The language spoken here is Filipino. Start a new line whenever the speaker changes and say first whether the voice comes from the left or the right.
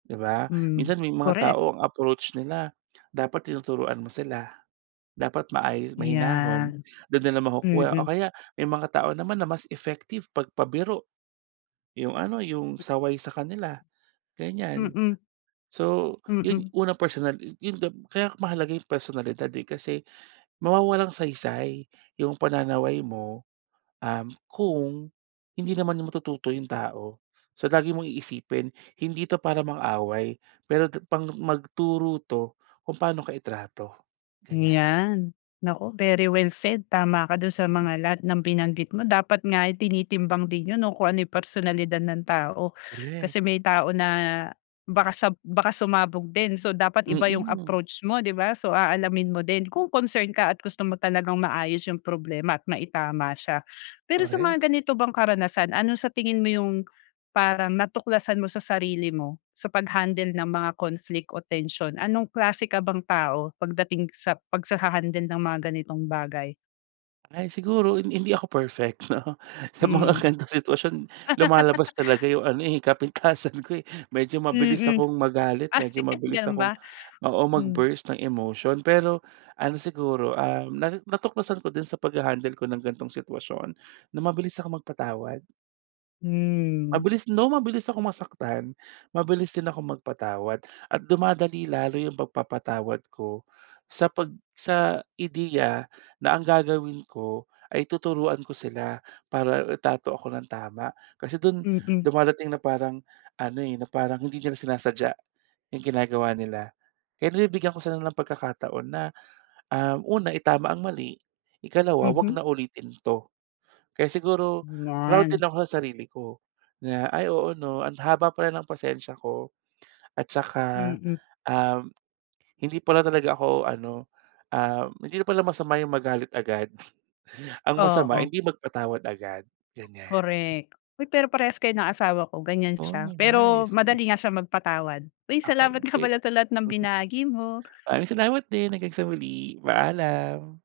right: Di ba?
left: Hmm,
right: Minsan may mga
left: korek.
right: tao ang approach nila dapat tinuturuan mo sila, dapat maayos, mahinahon.
left: Yan.
right: Dun nila makukuha o
left: Mm.
right: kaya may mga tao naman na mas effective pag pabiro yung ano, yung saway sa kanila ganyan.
left: Mm.
right: So yun
left: Mm.
right: unang personal yun gab kaya mahalaga yung personalidad, eh, kasi mawawalang saysay yung pananaway mo, um, kung hindi naman matututo yung tao. So lagi mong iisipin, hindi ito para mang-away pero tu pang magturo to kung paano ka itrato ganyan.
left: Yan. Naku very well said. Tama ka dun sa mga lahat ng binanggit mo. Dapat nga ay tinitimbang din yun, no, kung ano yung personalidad ng tao
right: Korek
left: kasi may tao na baka sab baka sumabog din. So dapat iba yung
right: Mm.
left: approach mo, di ba? So aalamin mo din kung concern ka gusto mo talagang maayos yung problema at maitama siya. Pero sa
right: Korek.
left: mga ganito bang karanasan, ano sa tingin mo yung parang natuklasan mo sa sarili mo sa pag-handle ng mga conflict o tension? Anong klase ka bang tao pagdating sa pag sa hahandle ng mga ganitong bagay?
right: Ay siguro hin hindi ako perfect no. Sa mga
left: Hmm.
right: ganitong sitwasyon lumalabas talaga yung ano, eh, kapintasan ko, eh, medyo mabilis
left: Mm.
right: akong magalit,
left: Ay,
right: medyo mabilis
left: ganon
right: akong
left: ba?
right: oo,
left: Hmm.
right: mag-burst ng emotion. Pero ano siguro, um, nasi natuklasan ko din sa paghahandle ko ng ganitong sitwasyon na mabilis akong magpatawad.
left: Hmm.
right: Mabilis no, mabilis akong masaktan, mabilis din akong magpatawad. At dumadali lalo yung pagpapatawad ko sa pag sa ideya na ang gagawin ko ay tuturuan ko sila para itrato ako nang tama. Kasi dun
left: Mm.
right: dumadating na parang ano, eh, na parang hindi nila sinasadya yung ginagawa nila kaya nabibigyan ko sila ng pagkakataon na, um, una itama ang mali, ikalawa, wag
left: Mhm.
right: na ulitin 'to. Kaya siguro proud din
left: Ayan.
right: ako sa sarili ko na ay oo no ang haba pala ng pasensya ko. At saka,
left: Mm.
right: um, hindi pala talaga ako ano, um, hindi na pala masama yung magalit agad ang masama
left: Oo.
right: hindi magpatawad agad, ganyan.
left: Korek. Uy pero parehas kayo ng asawa ko. Ganyan
right: Oh
left: siya, pero
right: nice m
left: madali nga siya magpatawad. Uy salamat
right: Okey
left: nga
right: great.
left: pala sa lahat ng
right: Mhm.
left: binahagi mo.
right: Maraming salamat din. Hanggang sa huli, paalam.